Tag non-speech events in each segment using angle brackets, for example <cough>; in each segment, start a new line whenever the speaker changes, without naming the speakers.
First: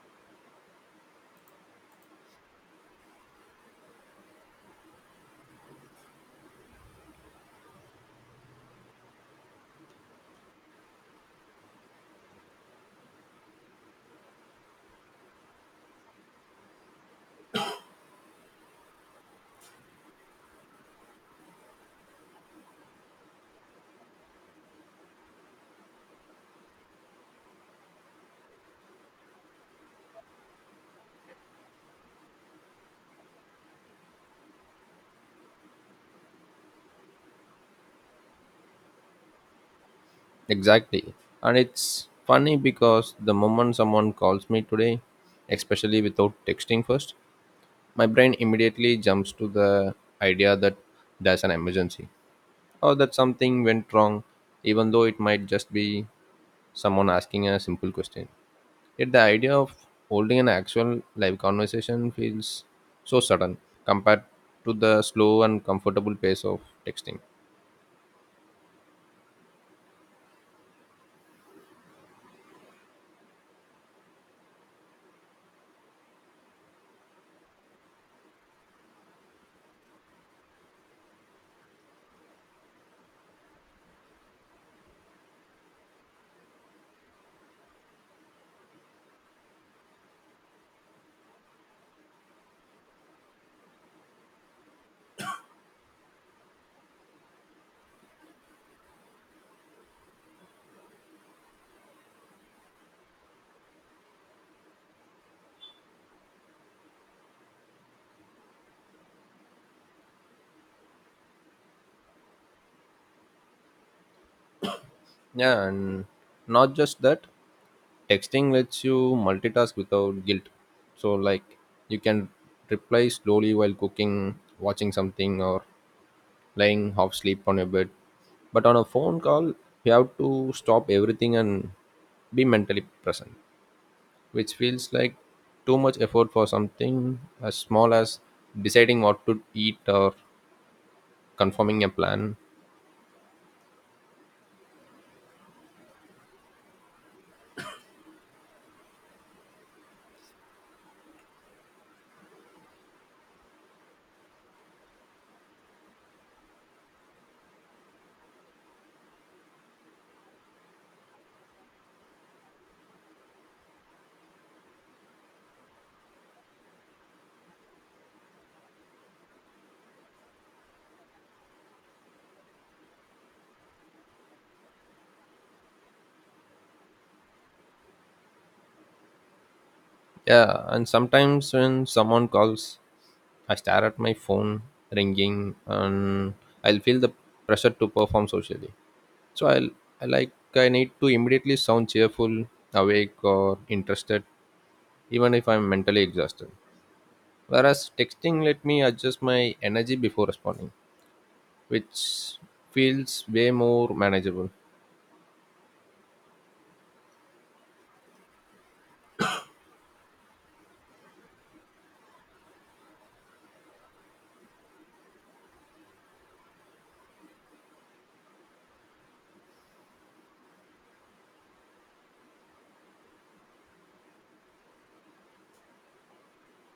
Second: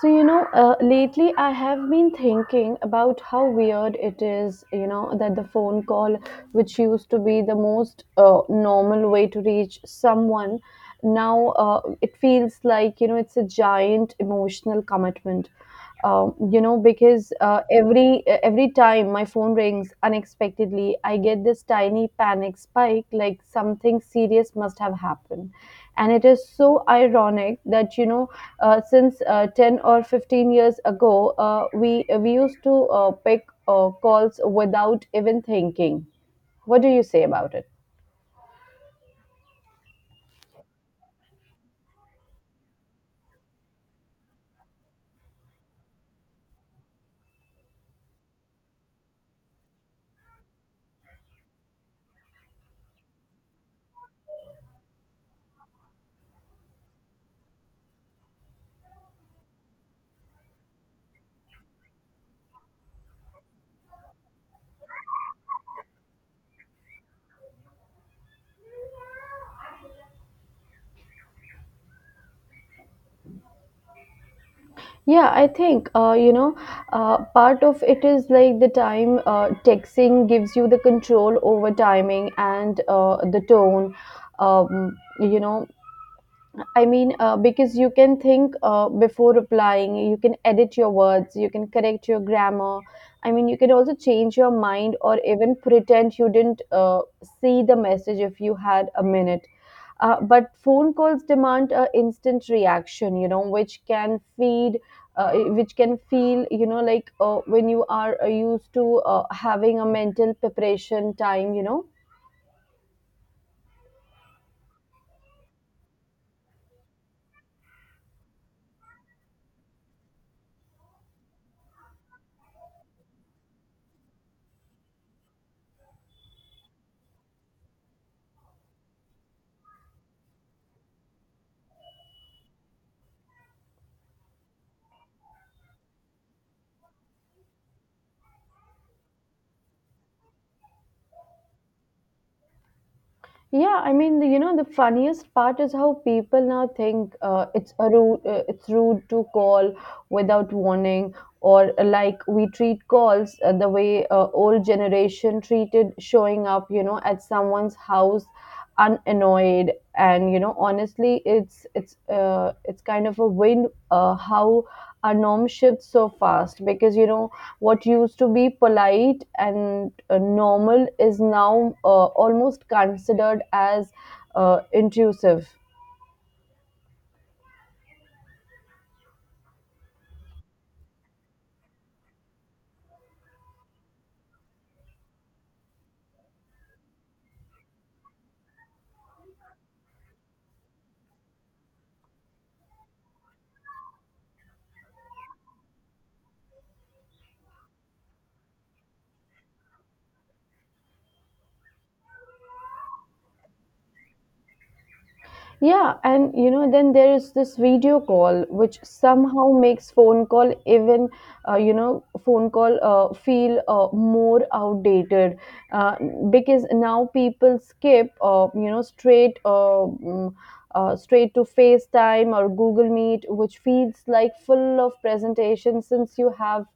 Lately I have been thinking about how weird it is, that the phone call, which used to be the most normal way to reach someone, now it feels like, it's a giant emotional commitment, because every time my phone rings unexpectedly, I get this tiny panic spike, like something serious must have happened. And it is so ironic that, you know, since 10 or 15 years ago we used to pick calls without even thinking. What do you say about it?
Exactly. And it's funny because the moment someone calls me today, especially without texting first, my brain immediately jumps to the idea that there's an emergency or that something went wrong, even though it might just be someone asking a simple question. Yet the idea of holding an actual live conversation feels so sudden compared to the slow and comfortable pace of texting.
Yeah, I think, part of it is like the time, texting gives you the control over timing and the tone. Um, you know, I mean, because you can think before replying, you can edit your words, you can correct your grammar. I mean, you can also change your mind, or even pretend you didn't see the message if you had a minute. But phone calls demand a instant reaction, you know, which can which can feel, you know, like when you are used to having a mental preparation time.
Yeah, and not just that. Texting lets you multitask without guilt, so like you can reply slowly while cooking, watching something, or lying half asleep on your bed. But on a phone call you have to stop everything and be mentally present, which feels like too much effort for something as small as deciding what to eat or confirming a plan.
Yeah, I mean, the funniest part is how people now think it's rude to call without warning, or like we treat calls the way old generation treated showing up, you know, at someone's house unannoyed. And you know, honestly, it's it's kind of a wind how our norm shifts so fast, because you know what used to be polite and normal is now almost considered as intrusive.
Yeah, and sometimes when someone calls I stare at my phone ringing and I'll feel the pressure to perform socially. So I'll I like I need to immediately sound cheerful, awake, or interested, even if I'm mentally exhausted. Whereas texting let me adjust my energy before responding, which feels way more manageable.
Yeah, and you know, then there is this video call, which somehow makes phone call even, phone call feel more outdated, uh, because now people skip straight to FaceTime or Google Meet, which feels like full of presentation, since you have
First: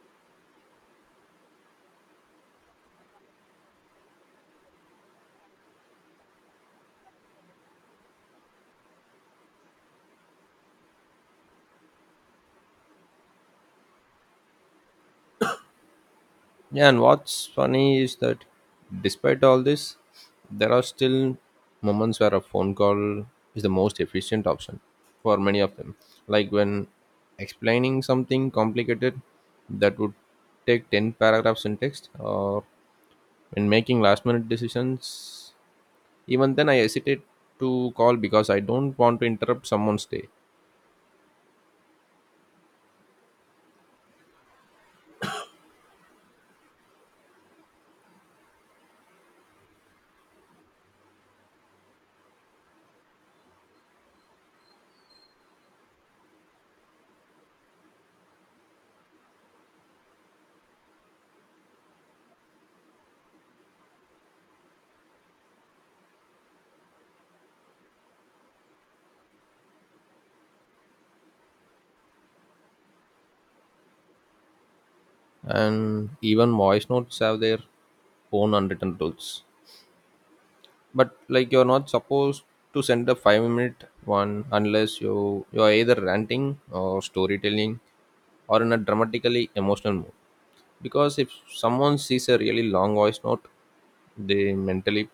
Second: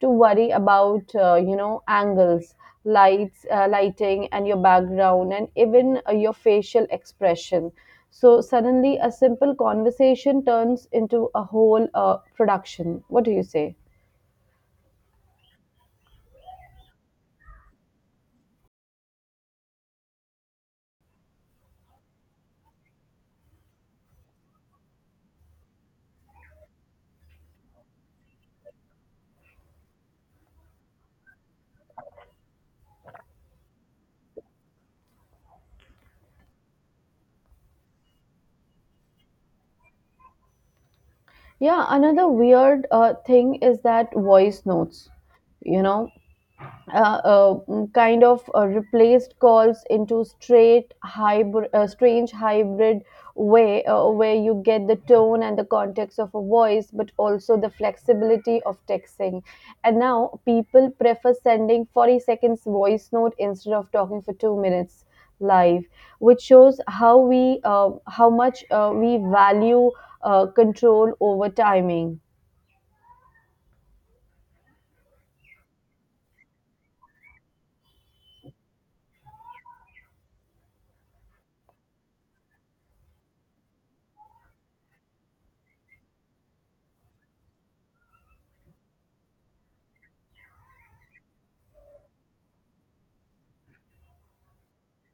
to worry about, angles, lights, lighting, and your background, and even your facial expression. So suddenly a simple conversation turns into a whole production. What do you say?
Yeah, and what's funny is that despite all this, there are still moments where a phone call is the most efficient option for many of them. Like when explaining something complicated that would take 10 paragraphs in text, or when making last minute decisions. Even then I hesitate to call because I don't want to interrupt someone's day.
Yeah, another weird thing is that voice notes, you know kind of replaced calls into strange hybrid way, where you get the tone and the context of a voice, but also the flexibility of texting. And now people prefer sending 40 seconds voice note instead of talking for 2 minutes live, which shows how we how much we value control over timing.
And even voice notes have their own unwritten rules. But like you're not supposed to send a 5-minute one unless you're either ranting or storytelling, or in a dramatically emotional mood, because if someone sees a really long voice note they mentally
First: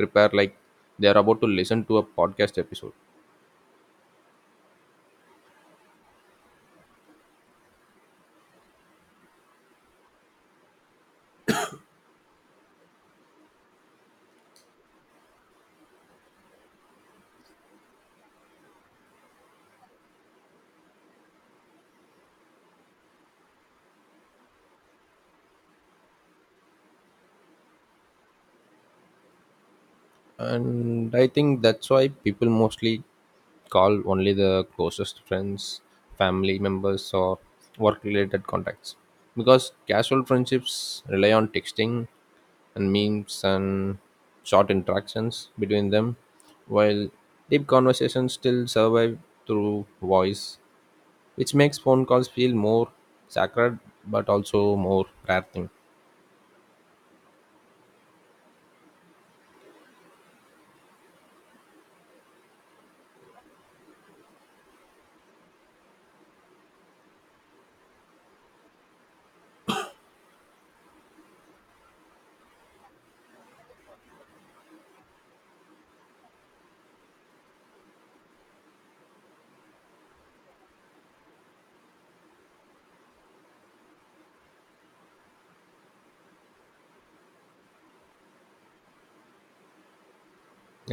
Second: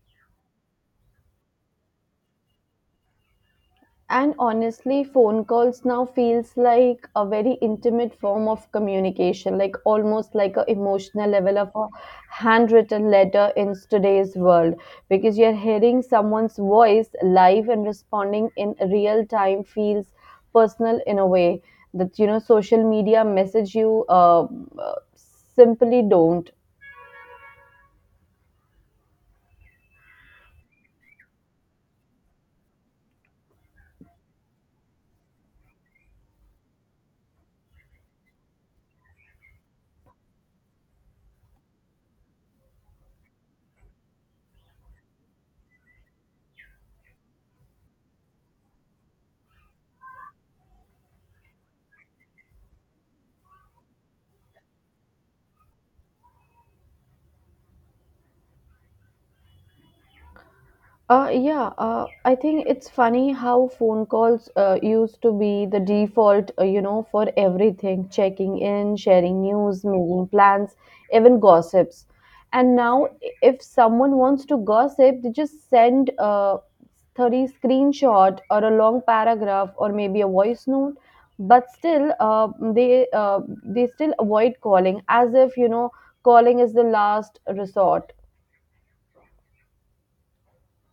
prepare like they are about to listen to a podcast episode.
And honestly, phone calls now feels like a very intimate form of communication, like almost like a emotional level of a handwritten letter in today's world, because you're hearing someone's voice live and responding in real time feels personal in a way that, you know, social media message you uh, simply don't.
And I think that's why people mostly call only the closest friends, family members, or work related contacts, because casual friendships rely on texting and memes and short interactions between them, while deep conversations still survive through voice, which makes phone calls feel more sacred but also more rare thing.
Yeah, I think it's funny how phone calls used to be the default, for everything: checking in, sharing news, making plans, even gossips. And now, if someone wants to gossip, they just send a 30 screenshot, or a long paragraph, or maybe a voice note. But still, they uh, they still avoid calling as if, you know, calling is the last resort.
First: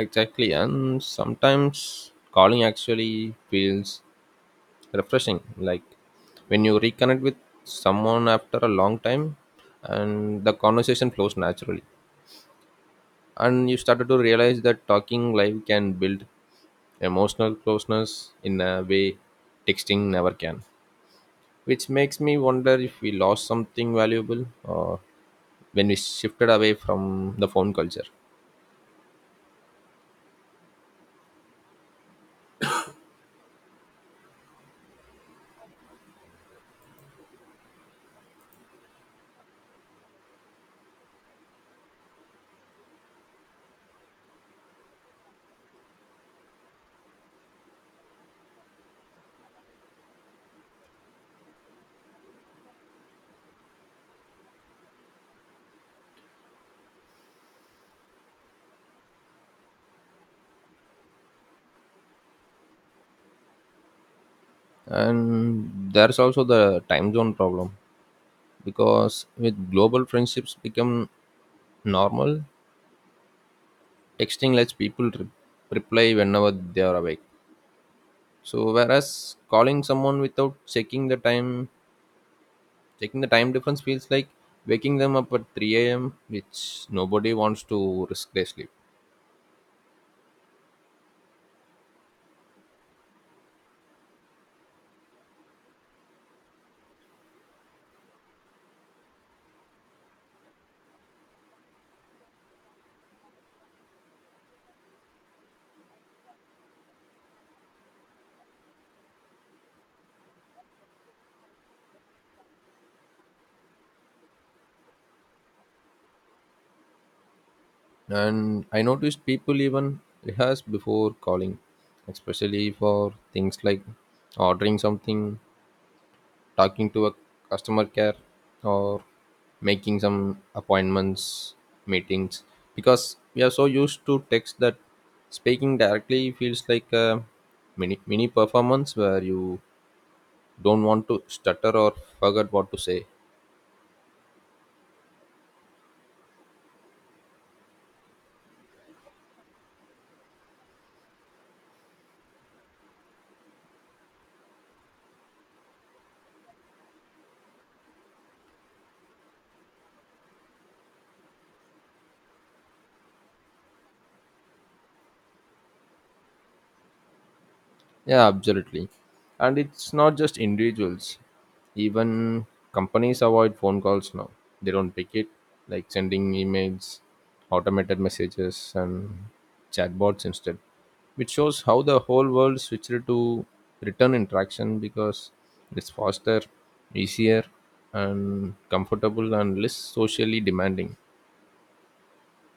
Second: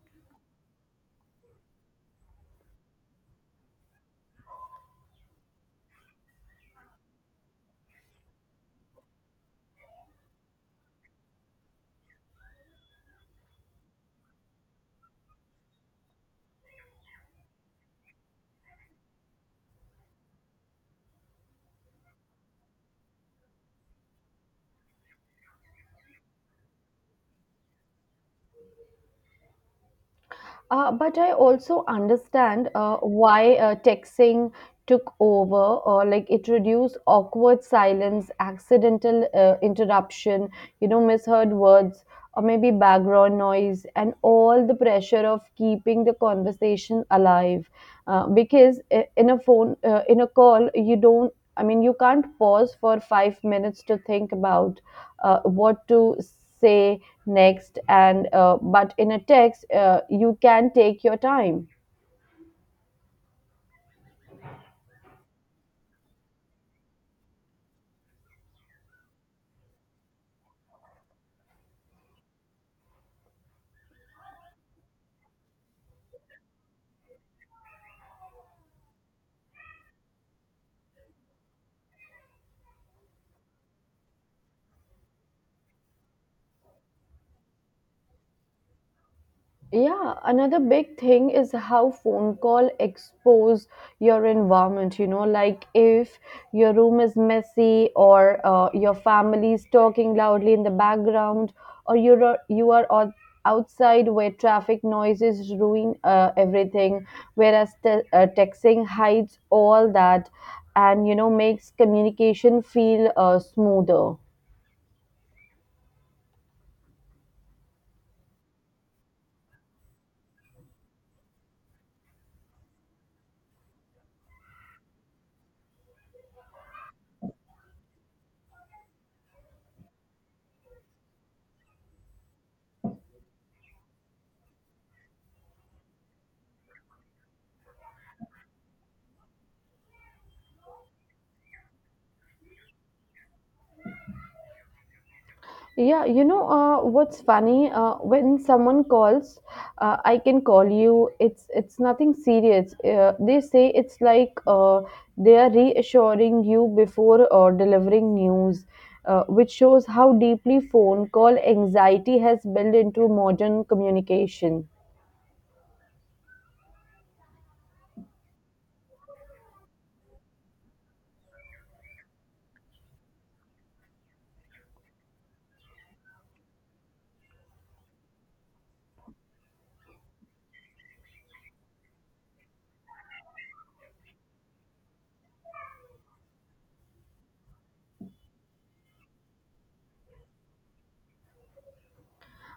Exactly, and sometimes calling actually feels refreshing, like when you reconnect with someone after a long time and the conversation flows naturally, and you started to realize that talking live can build emotional closeness in a way texting never can, which makes me wonder if we lost something valuable or when we shifted away from the phone culture.
But I also understand why texting took over, or like it reduced awkward silence, accidental interruption, you know, misheard words, or maybe background noise, and all the pressure of keeping the conversation alive, because in a phone in a call you don't, I mean, you can't pause for 5 minutes to think about what to say next, and but in a text you can take your time.
And there's also the time zone problem, because with global friendships become normal, texting lets people reply whenever they are awake. So whereas calling someone without checking the time difference feels like waking them up at 3 a.m, which nobody wants to risk their sleep.
Yeah, another big thing is how phone call expose your environment, you know, like if your room is messy, or your family is talking loudly in the background, or you are outside where traffic noises ruin everything, whereas texting hides all that, and you know makes communication feel smoother.
And I noticed people even rehearse before calling, especially for things like ordering something, talking to a customer care, or making some appointments, meetings, because we are so used to text that speaking directly feels like a mini performance where you don't want to stutter or forget what to say.
Yeah, you know, what's funny? When someone calls, "I can call you, it's nothing serious," they say. It's like they are reassuring you before delivering news, which shows how deeply phone call anxiety has built into modern communication.
Yeah, absolutely. And it's not just individuals. Even companies avoid phone calls now. They don't pick it, like sending emails, automated messages, and chatbots instead, which shows how the whole world switched to return interaction because it's faster, easier, and comfortable and less socially demanding.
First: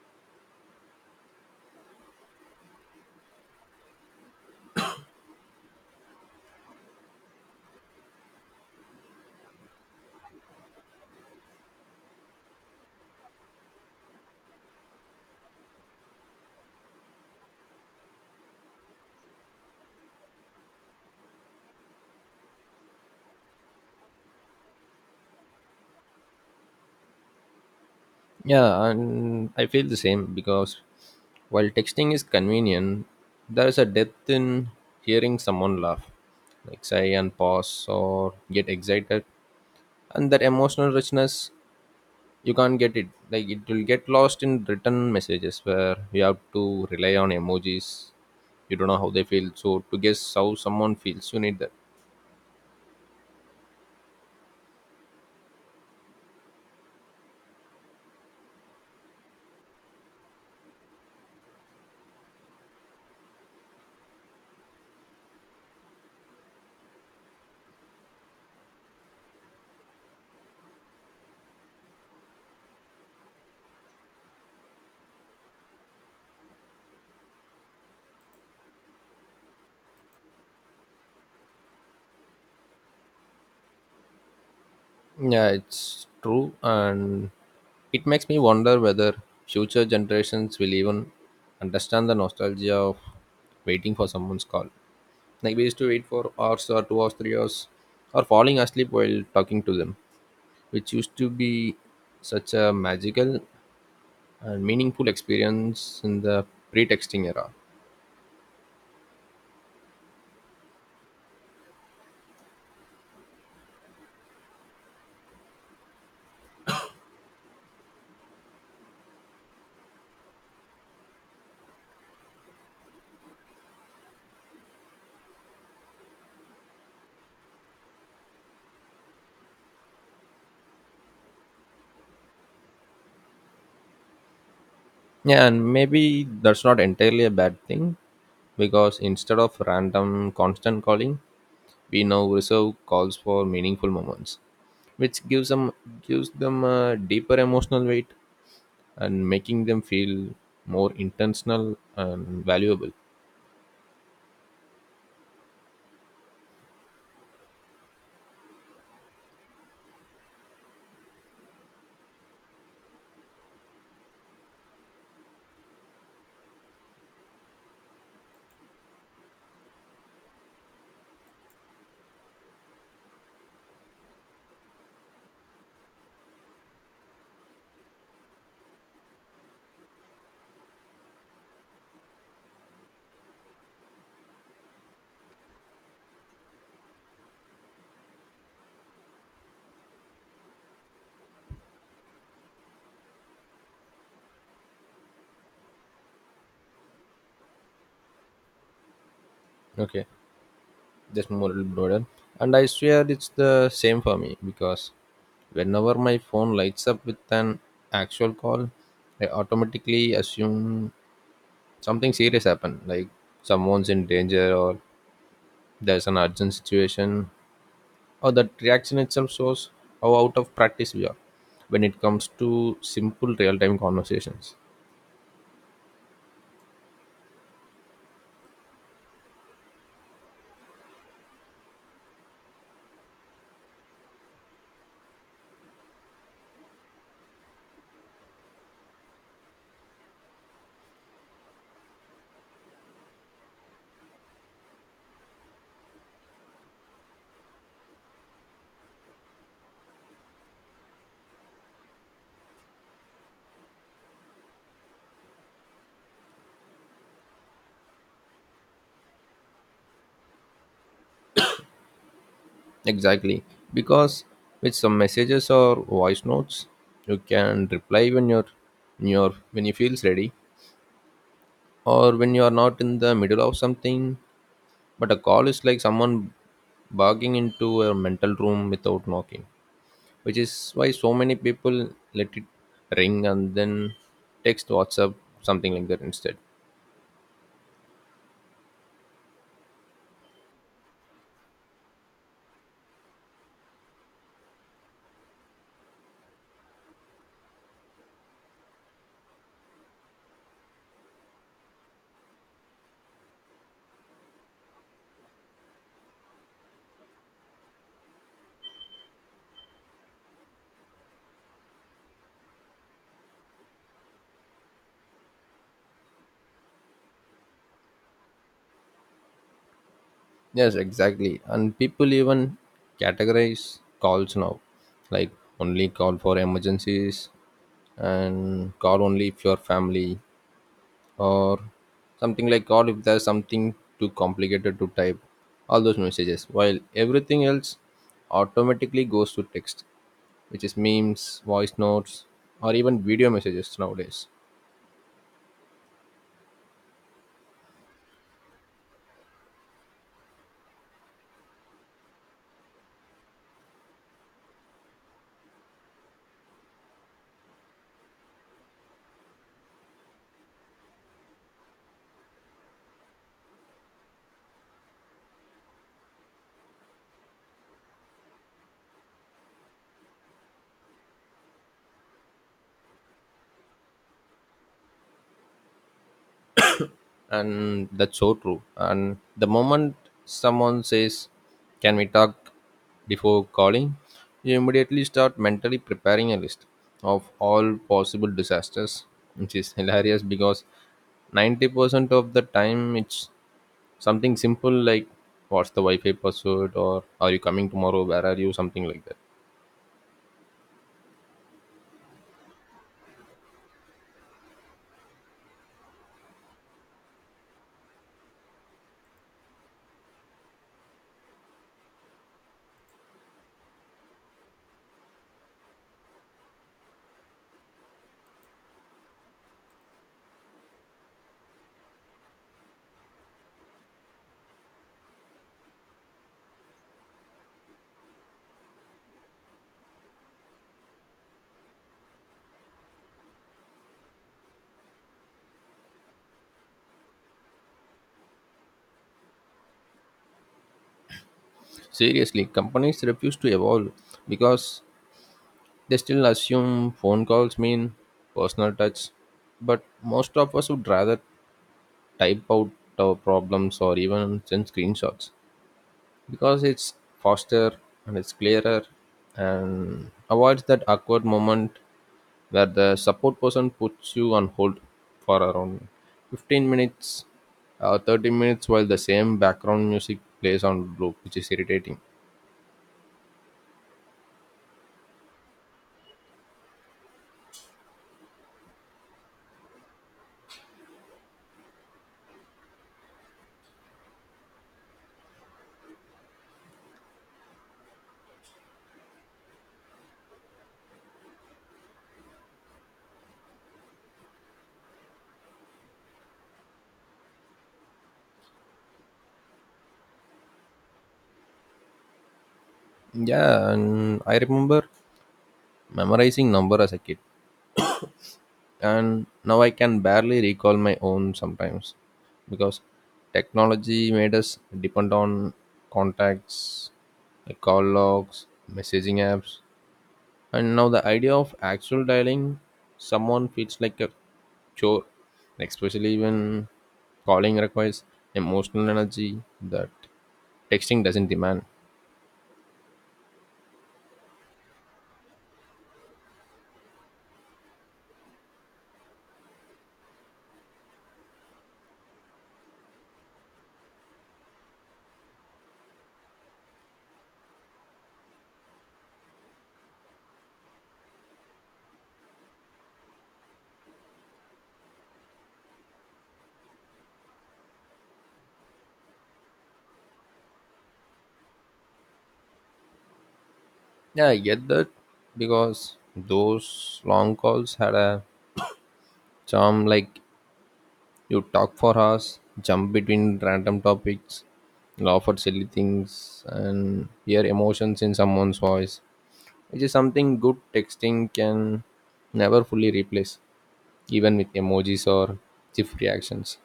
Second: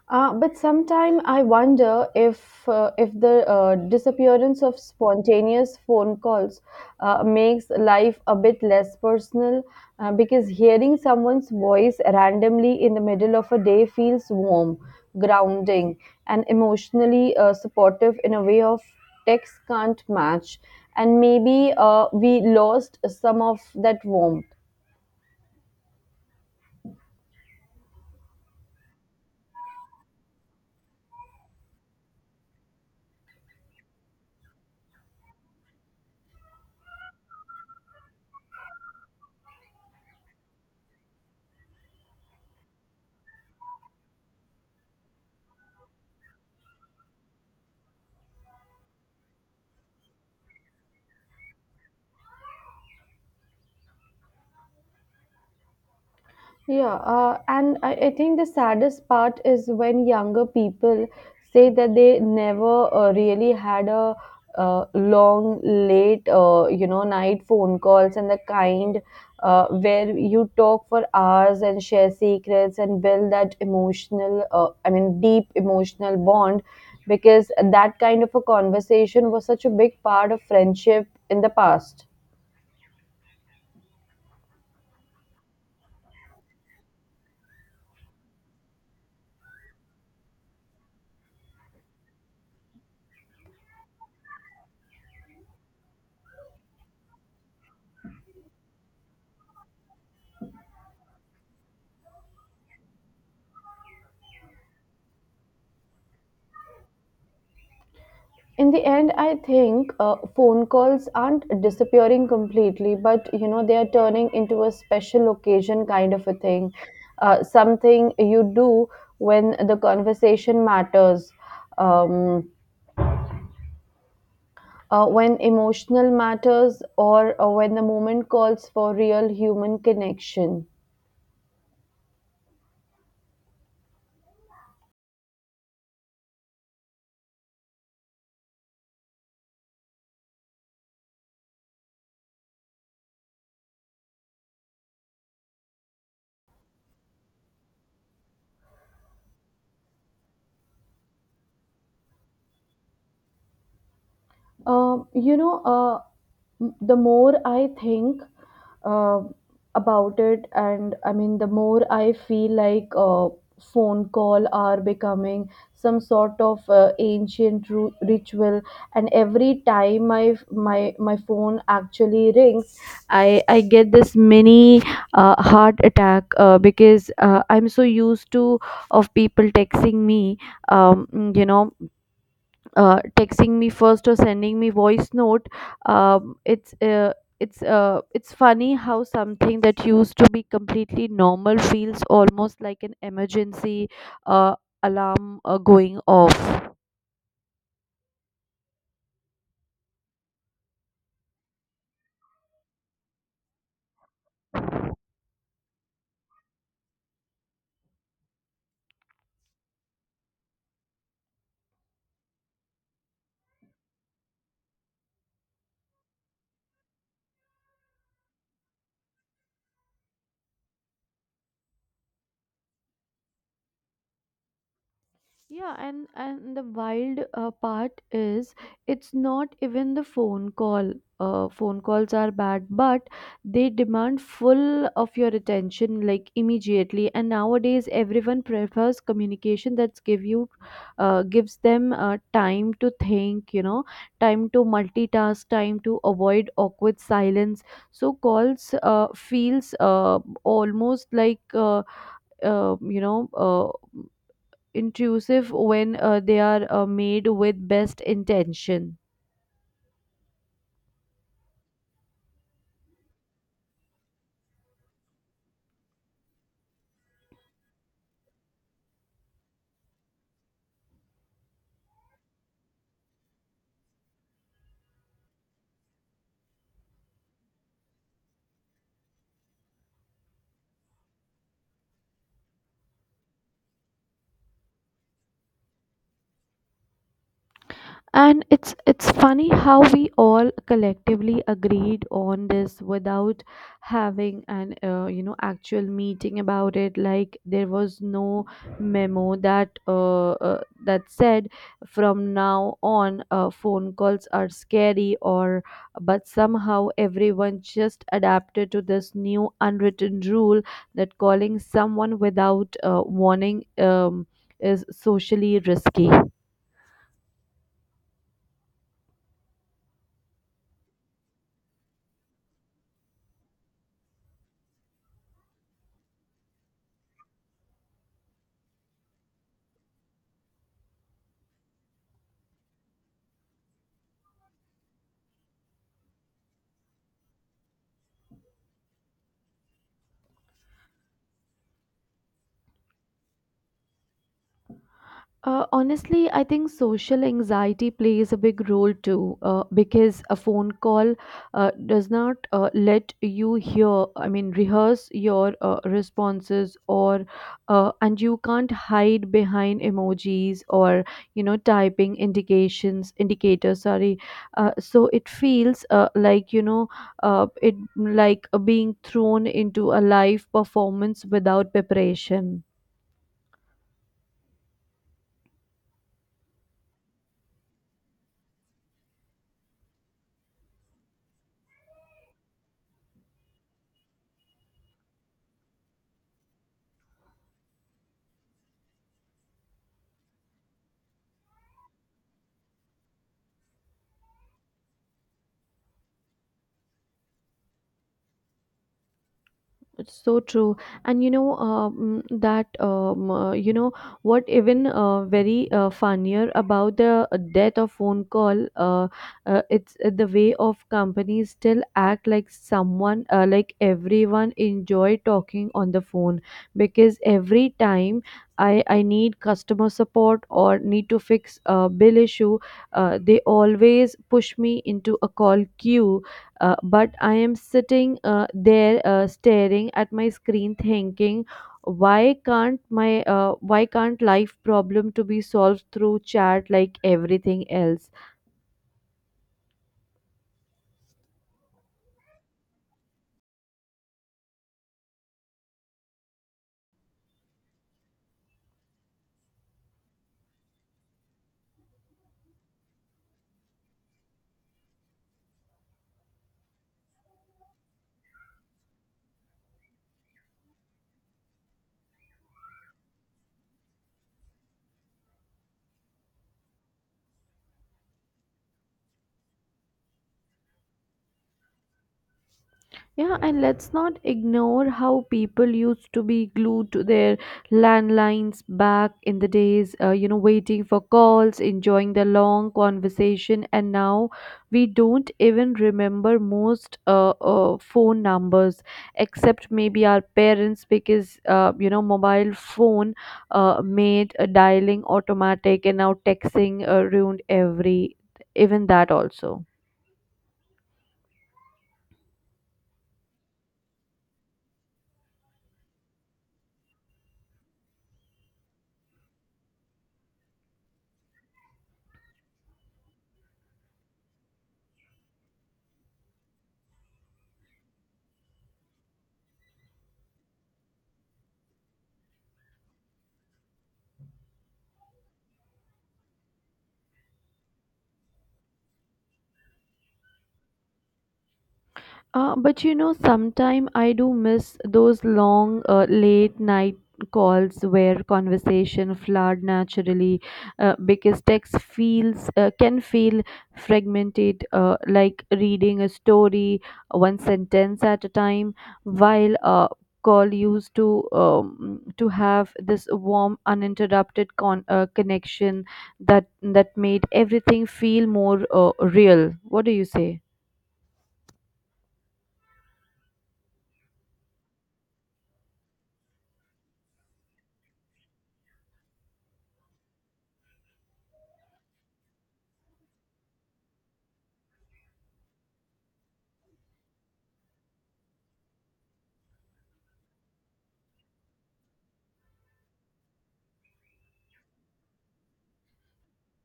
But sometime I wonder if the disappearance of spontaneous phone calls makes life a bit less personal, because hearing someone's voice randomly in the middle of a day feels warm, grounding, and emotionally supportive in a way of text can't match. And maybe we lost some of that warmth.
Yeah, and I feel the same because while texting is convenient, there is a depth in hearing someone laugh, like sigh and pause or get excited, and that emotional richness you can't get it. Like it will get lost in written messages where you have to rely on emojis. You don't know how they feel, so to guess how someone feels, you need that.
Yeah, and I think the saddest part is when younger people say that they never really had a long, late, night phone calls, and the kind where you talk for hours and share secrets and build that emotional, deep emotional bond, because that kind of a conversation was such a big part of friendship in the past.
Yeah, it's true, and it makes me wonder whether future generations will even understand the nostalgia of waiting for someone's call. Like we used to wait for hours or 2 hours, 3 hours, or falling asleep while talking to them, which used to be such a magical and meaningful experience in the pre-texting era.
In the end, I think phone calls aren't disappearing completely, but you know they are turning into a special occasion kind of a thing, something you do when the conversation matters, um, when emotional matters, or when the moment calls for real human connection.
Yeah, and maybe that's not entirely a bad thing, because instead of random constant calling, we now reserve calls for meaningful moments, which gives them a deeper emotional weight and making them feel more intentional and valuable.
Um, you know, uh, the more I think uh, about it, the more I feel like phone call are becoming some sort of ancient ritual. And every time my phone actually rings, I get this mini heart attack because I'm so used to of people texting me. Um, you know Texting me first or sending me voice note, um, it's uh, it's funny how something that used to be completely normal feels almost like an emergency uh, alarm going off.
Okay, that's more broader. And I swear it's the same for me because whenever my phone lights up with an actual call, I automatically assume something serious happened, like someone's in danger or there's an urgent situation, or that reaction itself shows how out of practice we are when it comes to simple real-time conversations.
Yeah, and the wild part is, it's not even the phone call. Phone calls are bad, but they demand full of your attention, like immediately. And nowadays, everyone prefers communication that's give you, gives them time to think, you know, time to multitask, time to avoid awkward silence. So calls feels almost like, uh, you know. Uh, intrusive, when they are made with best intention.
Exactly, because with some messages or voice notes you can reply when you feels ready, or when you are not in the middle of something. But a call is like someone barging into a mental room without knocking, which is why so many people let it ring and then text WhatsApp something like that instead.
And it's funny how we all collectively agreed on this without having an actual meeting about it. Like there was no memo that said, "From now on, phone calls are scary," or but somehow everyone just adapted to this new unwritten rule that calling someone without warning is socially risky.
Yes, exactly. And people even categorize calls now, like only call for emergencies, and call only if your family, or something like call if there's something too complicated to type. All those messages, while everything else automatically goes to text, which is memes, voice notes, or even video messages nowadays.
Honestly, I think social anxiety plays a big role too, because a phone call does not let you rehearse your responses, or and you can't hide behind emojis or, you know, typing indicators. Sorry, so it feels like, you know, it like being thrown into a live performance without preparation.
And that's so true, and the moment someone says can we talk before calling, you immediately start mentally preparing a list of all possible disasters, which is <laughs> hilarious because 90% of the time it's something simple like what's the wi-fi password, or are you coming tomorrow, where are you, something like that.
It's so true, and you know what even very funnier about the death of phone call. It's The way of companies still act like someone like everyone enjoy talking on the phone, because every time I need customer support or need to fix a bill issue, they always push me into a call queue, but I am sitting there staring at my screen thinking, why can't my why can't life problem to be solved through chat like everything else?
Seriously, companies refuse to evolve because they still assume phone calls mean personal touch, but most of us would rather type out our problems or even send screenshots because it's faster and it's clearer and avoids that awkward moment where the support person puts you on hold for around 15 minutes or 30 minutes while the same background music plays on loop, which is irritating.
Yeah, and let's not ignore how people used to be glued to their landlines back in the days, waiting for calls, enjoying the long conversation, and now we don't even remember most phone numbers, except maybe our parents, because, mobile phone made dialing automatic, and now texting ruined every, even that also.
Yeah, and I remember memorizing number as a kid, and now I can barely recall my own sometimes, because technology made us depend on contacts like call logs, messaging apps, and now the idea of actual dialing someone feels like a chore, especially when calling requires emotional energy that texting doesn't demand.
But you know, sometime I do miss those long, late night calls where conversation flowed naturally, because text feels can feel fragmented, like reading a story one sentence at a time, while call used to have this warm, uninterrupted connection that made everything feel more real. What do you say?
Yeah, I get that because those long calls had a charm, like you talk for hours, jump between random topics, laugh at silly things, and hear emotions in someone's voice, which is something good texting can never fully replace, even with emojis or GIF reactions.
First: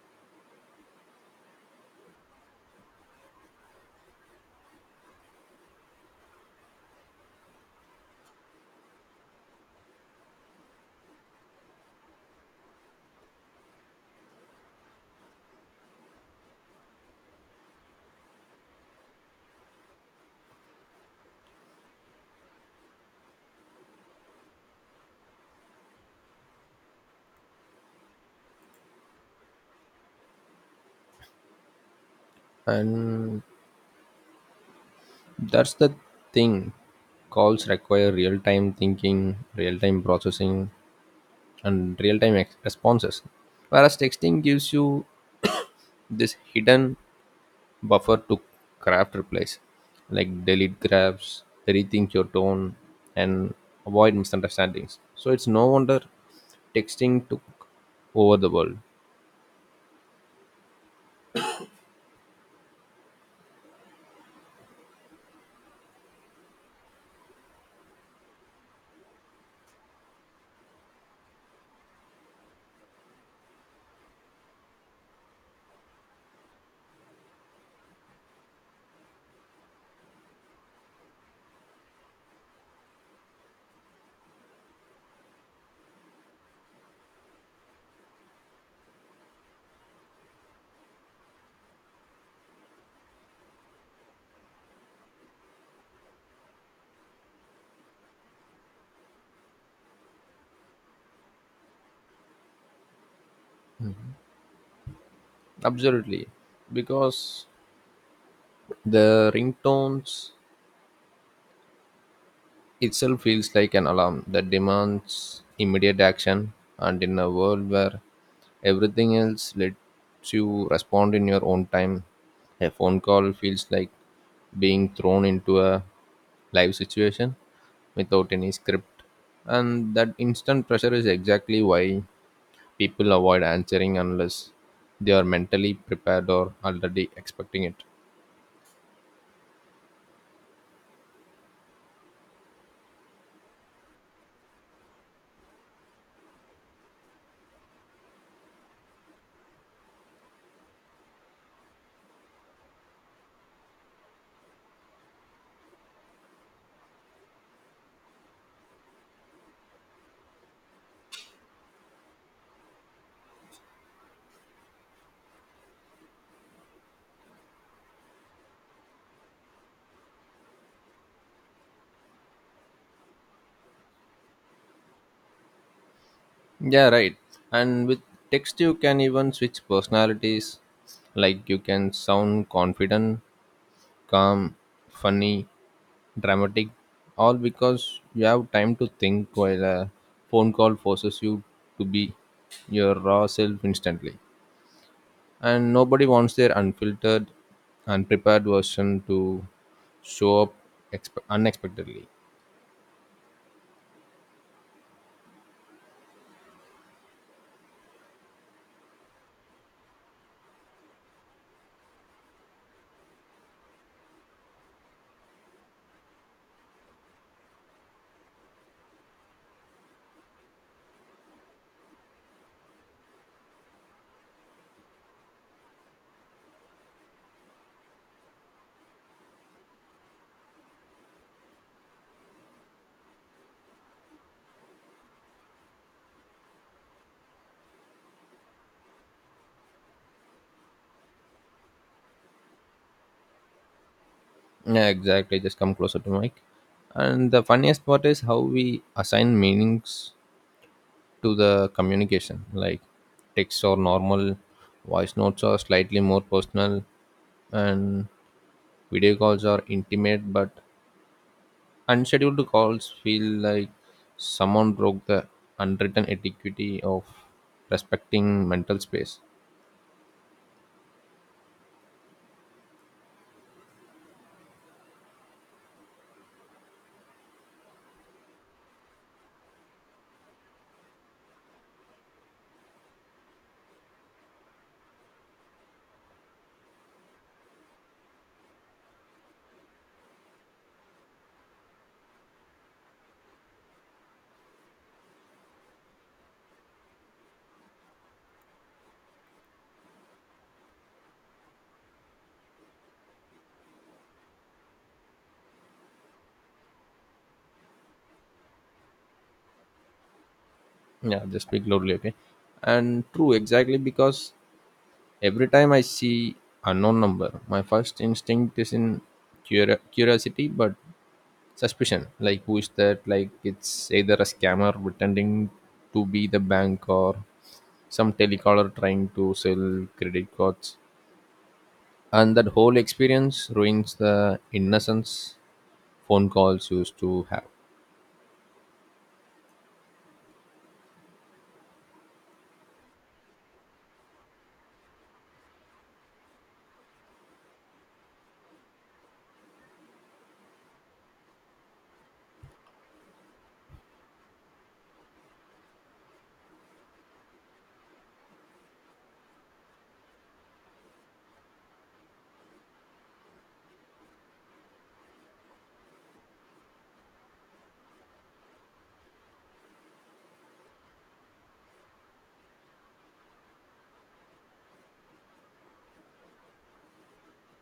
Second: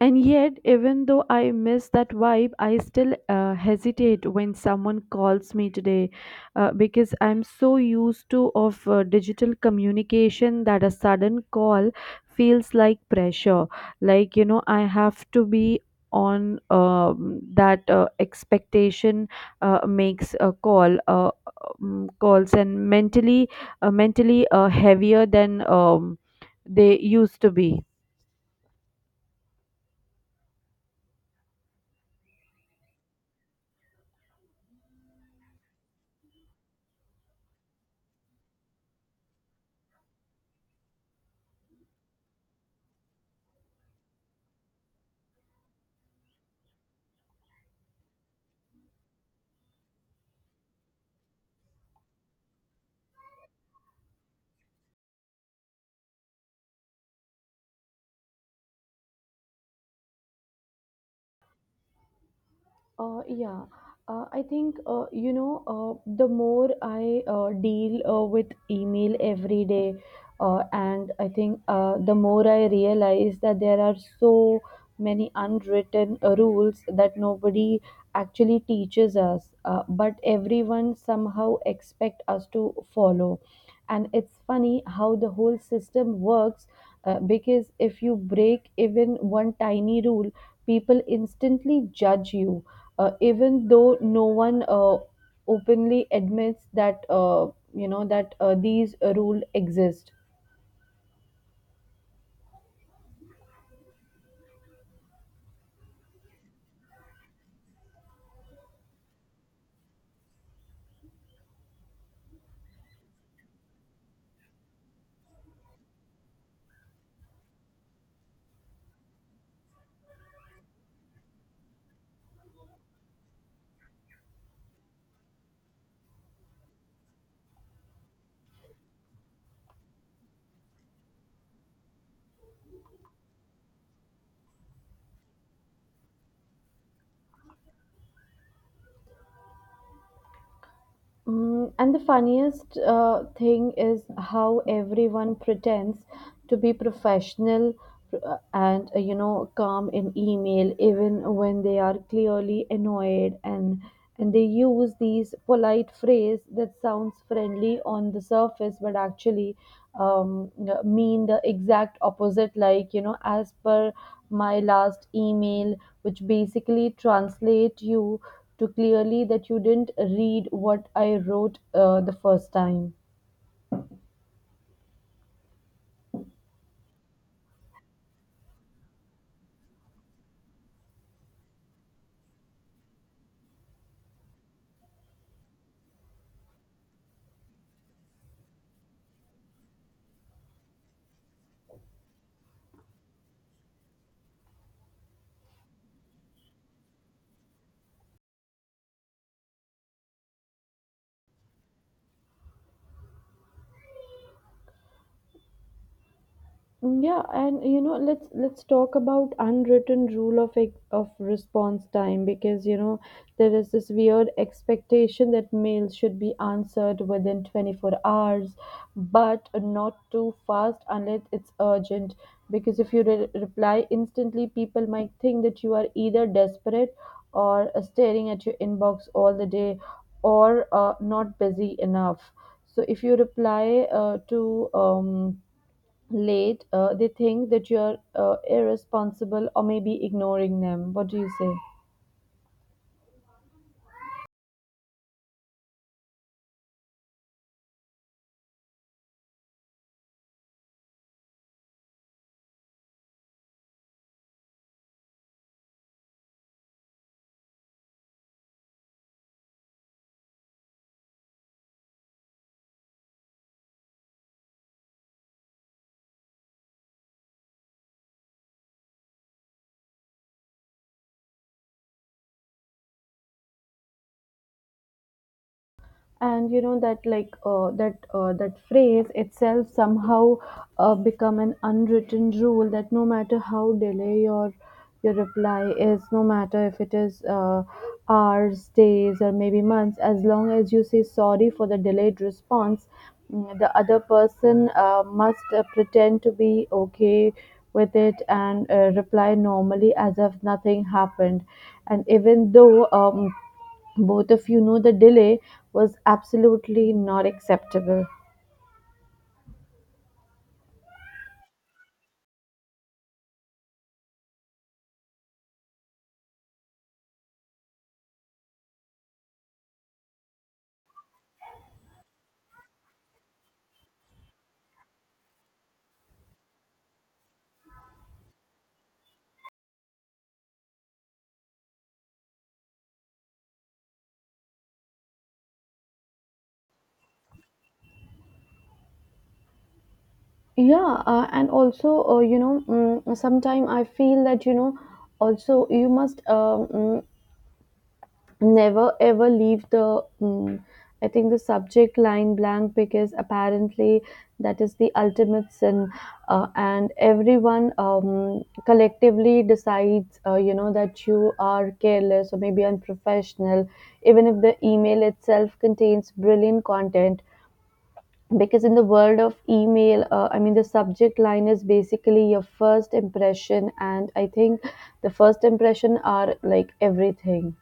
And yet, even though I miss that vibe, I still hesitate when someone calls me today, because I'm so used to of digital communication that a sudden call feels like pressure. I have to be on. That expectation makes a call calls and mentally mentally heavier than they used to be.
And that's the thing. Calls require real time thinking, real time processing, and real time responses. Whereas texting gives you this hidden buffer to craft replies like delete grabs, rethink your tone, and avoid misunderstandings. So it's no wonder texting took over the world.
Yeah, I think the more I deal with email every day, and I think the more I realize that there are so many unwritten rules that nobody actually teaches us, but everyone somehow expect us to follow. And it's funny how the whole system works because if you break even one tiny rule, people instantly judge you, even though no one openly admits that, you know, that these rules exist.
Absolutely. Because the ringtones itself feels like an alarm that demands immediate action. And in a world where everything else lets you respond in your own time, a phone call feels like being thrown into a live situation without any script. And that instant pressure is exactly why people avoid answering unless they are mentally prepared or already expecting it.
Mm, and the funniest thing is how everyone pretends to be professional, and you know, calm in email even when they are clearly annoyed, and they use these polite phrase that sounds friendly on the surface but actually mean the exact opposite, like you know, as per my last email, which basically translate you to clearly that you didn't read what I wrote the first time.
Yeah, right. And with text, you can even switch personalities. Like you can sound confident, calm, funny, dramatic, all because you have time to think, while a phone call forces you to be your raw self instantly. And nobody wants their unfiltered, unprepared version to show up unexpectedly.
Yeah, and you know, let's talk about unwritten rule of response time, because you know there is this weird expectation that mails should be answered within 24 hours, but not too fast unless it's urgent. Because if you reply instantly, people might think that you are either desperate or staring at your inbox all the day or not busy enough. So if you reply to late, they think that you're irresponsible or maybe ignoring them. What do you say?
Yeah, exactly. Just come closer to mic. And the funniest part is how we assign meanings to the communication, like text or normal voice notes are slightly more personal, and video calls are intimate, but unscheduled calls feel like someone broke the unwritten etiquette of respecting mental space.
And you know that, like that phrase itself somehow become an unwritten rule that no matter how delay your reply is, no matter if it is hours, days, or maybe months, as long as you say sorry for the delayed response, mm, the other person must pretend to be okay with it and reply normally as if nothing happened, and even though, both of you know the delay was absolutely not acceptable.
Yeah, just speak loudly, okay. And true, exactly, because every time I see unknown number my first instinct is in curiosity but suspicion, like who is that, like it's either a scammer pretending to be the bank or some telecaller trying to sell credit cards, and that whole experience ruins the innocence phone calls used to have.
Yeah, and also you know, mm, sometime I feel that, you know, also you must never ever leave the, I think, the subject line blank, because apparently that is the ultimate sin, and everyone collectively decides, you know, that you are careless or maybe unprofessional, even if the email itself contains brilliant content, because in the world of email, I mean, the subject line is basically your first impression, and I think the first impression are like everything.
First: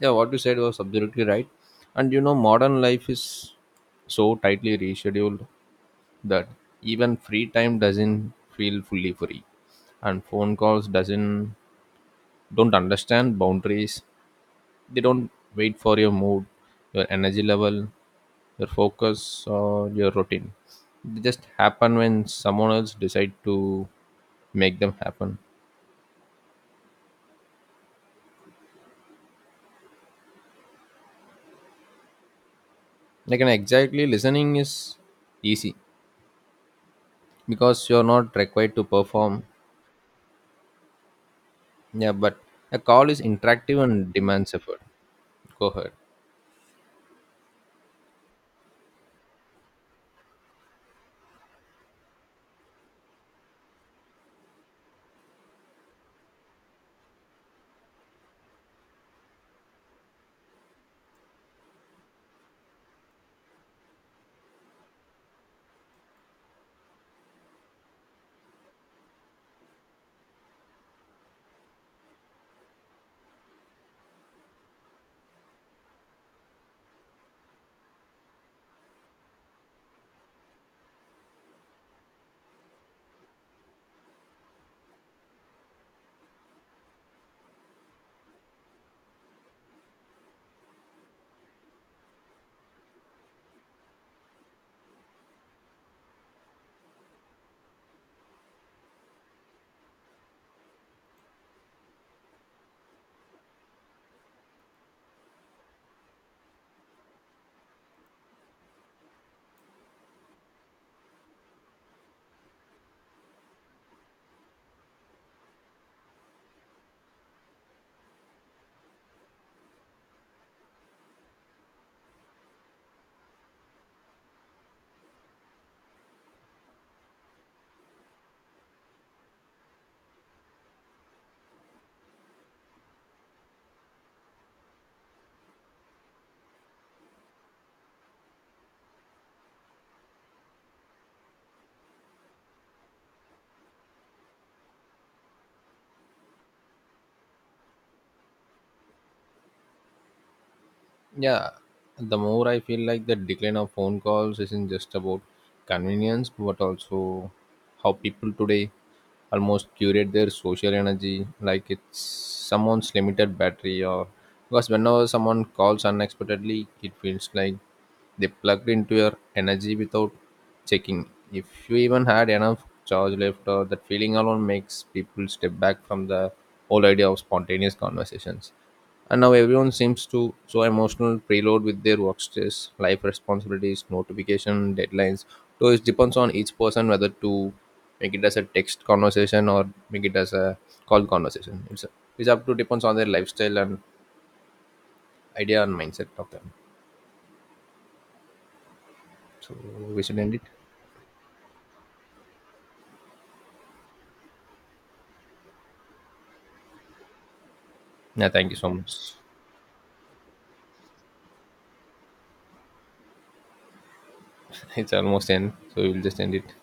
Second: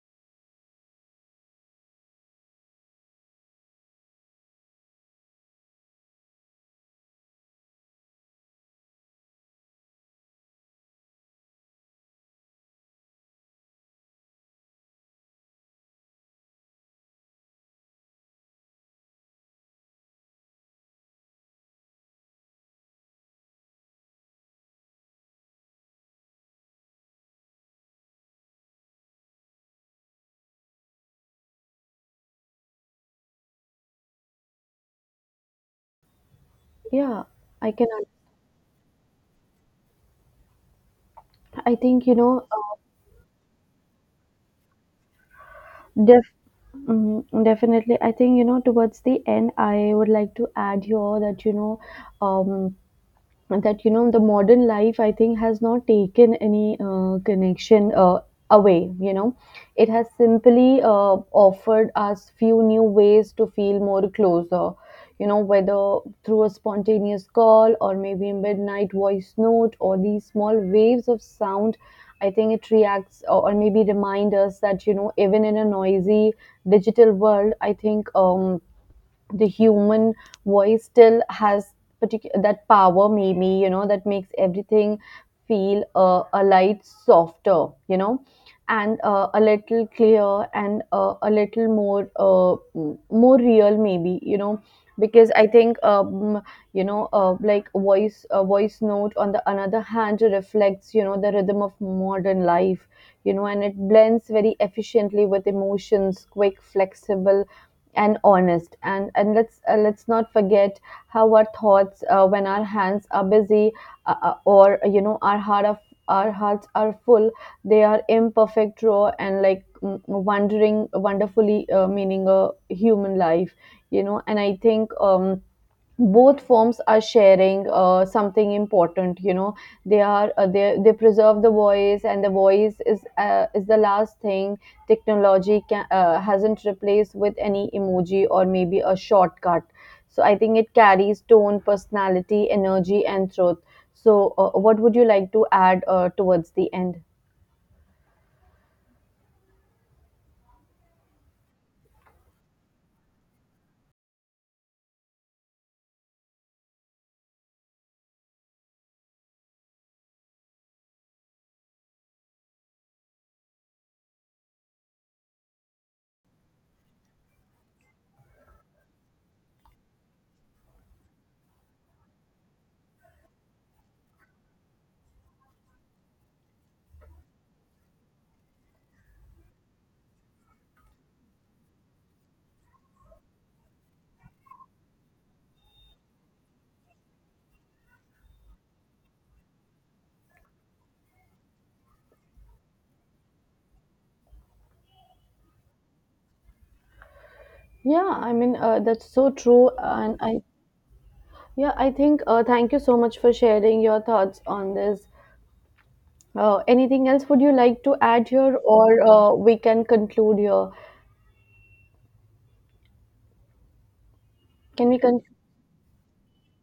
Yeah, what you said was absolutely right, and you know modern life is so tightly rescheduled that even free time doesn't feel fully free, and phone calls doesn't don't understand boundaries. They don't wait for your mood, your energy level, your focus, or your routine. They just happen when someone else decide to make them happen, like an exactly listening is easy
Yeah, I can,
because you're not required to perform.
I think,
Yeah,
you
but
know,
a call is interactive and demands effort. Go ahead.
def- definitely. I think, you know, towards the end, I would like to add here um, that you know the modern life, I think, has not taken any connection away, you know. It has simply offered us few new ways to feel more closer, you know, whether through a spontaneous call, or maybe a midnight voice note, or these small waves of sound, I think it reacts or maybe remind us that, you know, even in a noisy digital world, I think, the human voice still has particular that power, maybe you know, that makes everything feel a light softer, you know, and a little clearer, and a little more more real, maybe you know, because I think, you know, like voice a voice note on the another hand reflects, you know, the rhythm of modern life, you know, and it blends very efficiently with emotions, quick, flexible, and honest, and let's not forget how our thoughts when our hands are busy, or you know our hearts are full, they are imperfect, raw, and like, mm, wondering wonderfully meaning a human life, you know. And I think, both forms are sharing something important, you know. They are, they preserve the voice, and the voice is the last thing technology can, hasn't replaced with any emoji or maybe a shortcut, so I think it carries tone, personality, energy, and truth. So what would you like to add towards the end?
Yeah, the more I feel like the decline of phone calls isn't just about convenience, but also how people today almost curate their social energy like it's someone's limited battery, or because whenever someone calls unexpectedly, it feels like they plugged into your energy without checking. If you even had enough charge left, or that feeling alone makes people step back from the whole idea of spontaneous conversations. And now everyone seems to so emotional preload with their work stress, life responsibilities, notification, deadlines. So it depends on each person whether to make it as a text conversation or make it as a call conversation. It's up to depends on their lifestyle and idea and mindset of them.
Yeah, I mean, that's so
So
true.
we
And
should end it.
I, yeah, I think, thank you so much for sharing your thoughts on this. Anything else would you like to
Yeah,
add
thank you
here,
so
or
much. <laughs>
we can conclude here? Can
It's
we conclude?
almost end, so we'll just end it.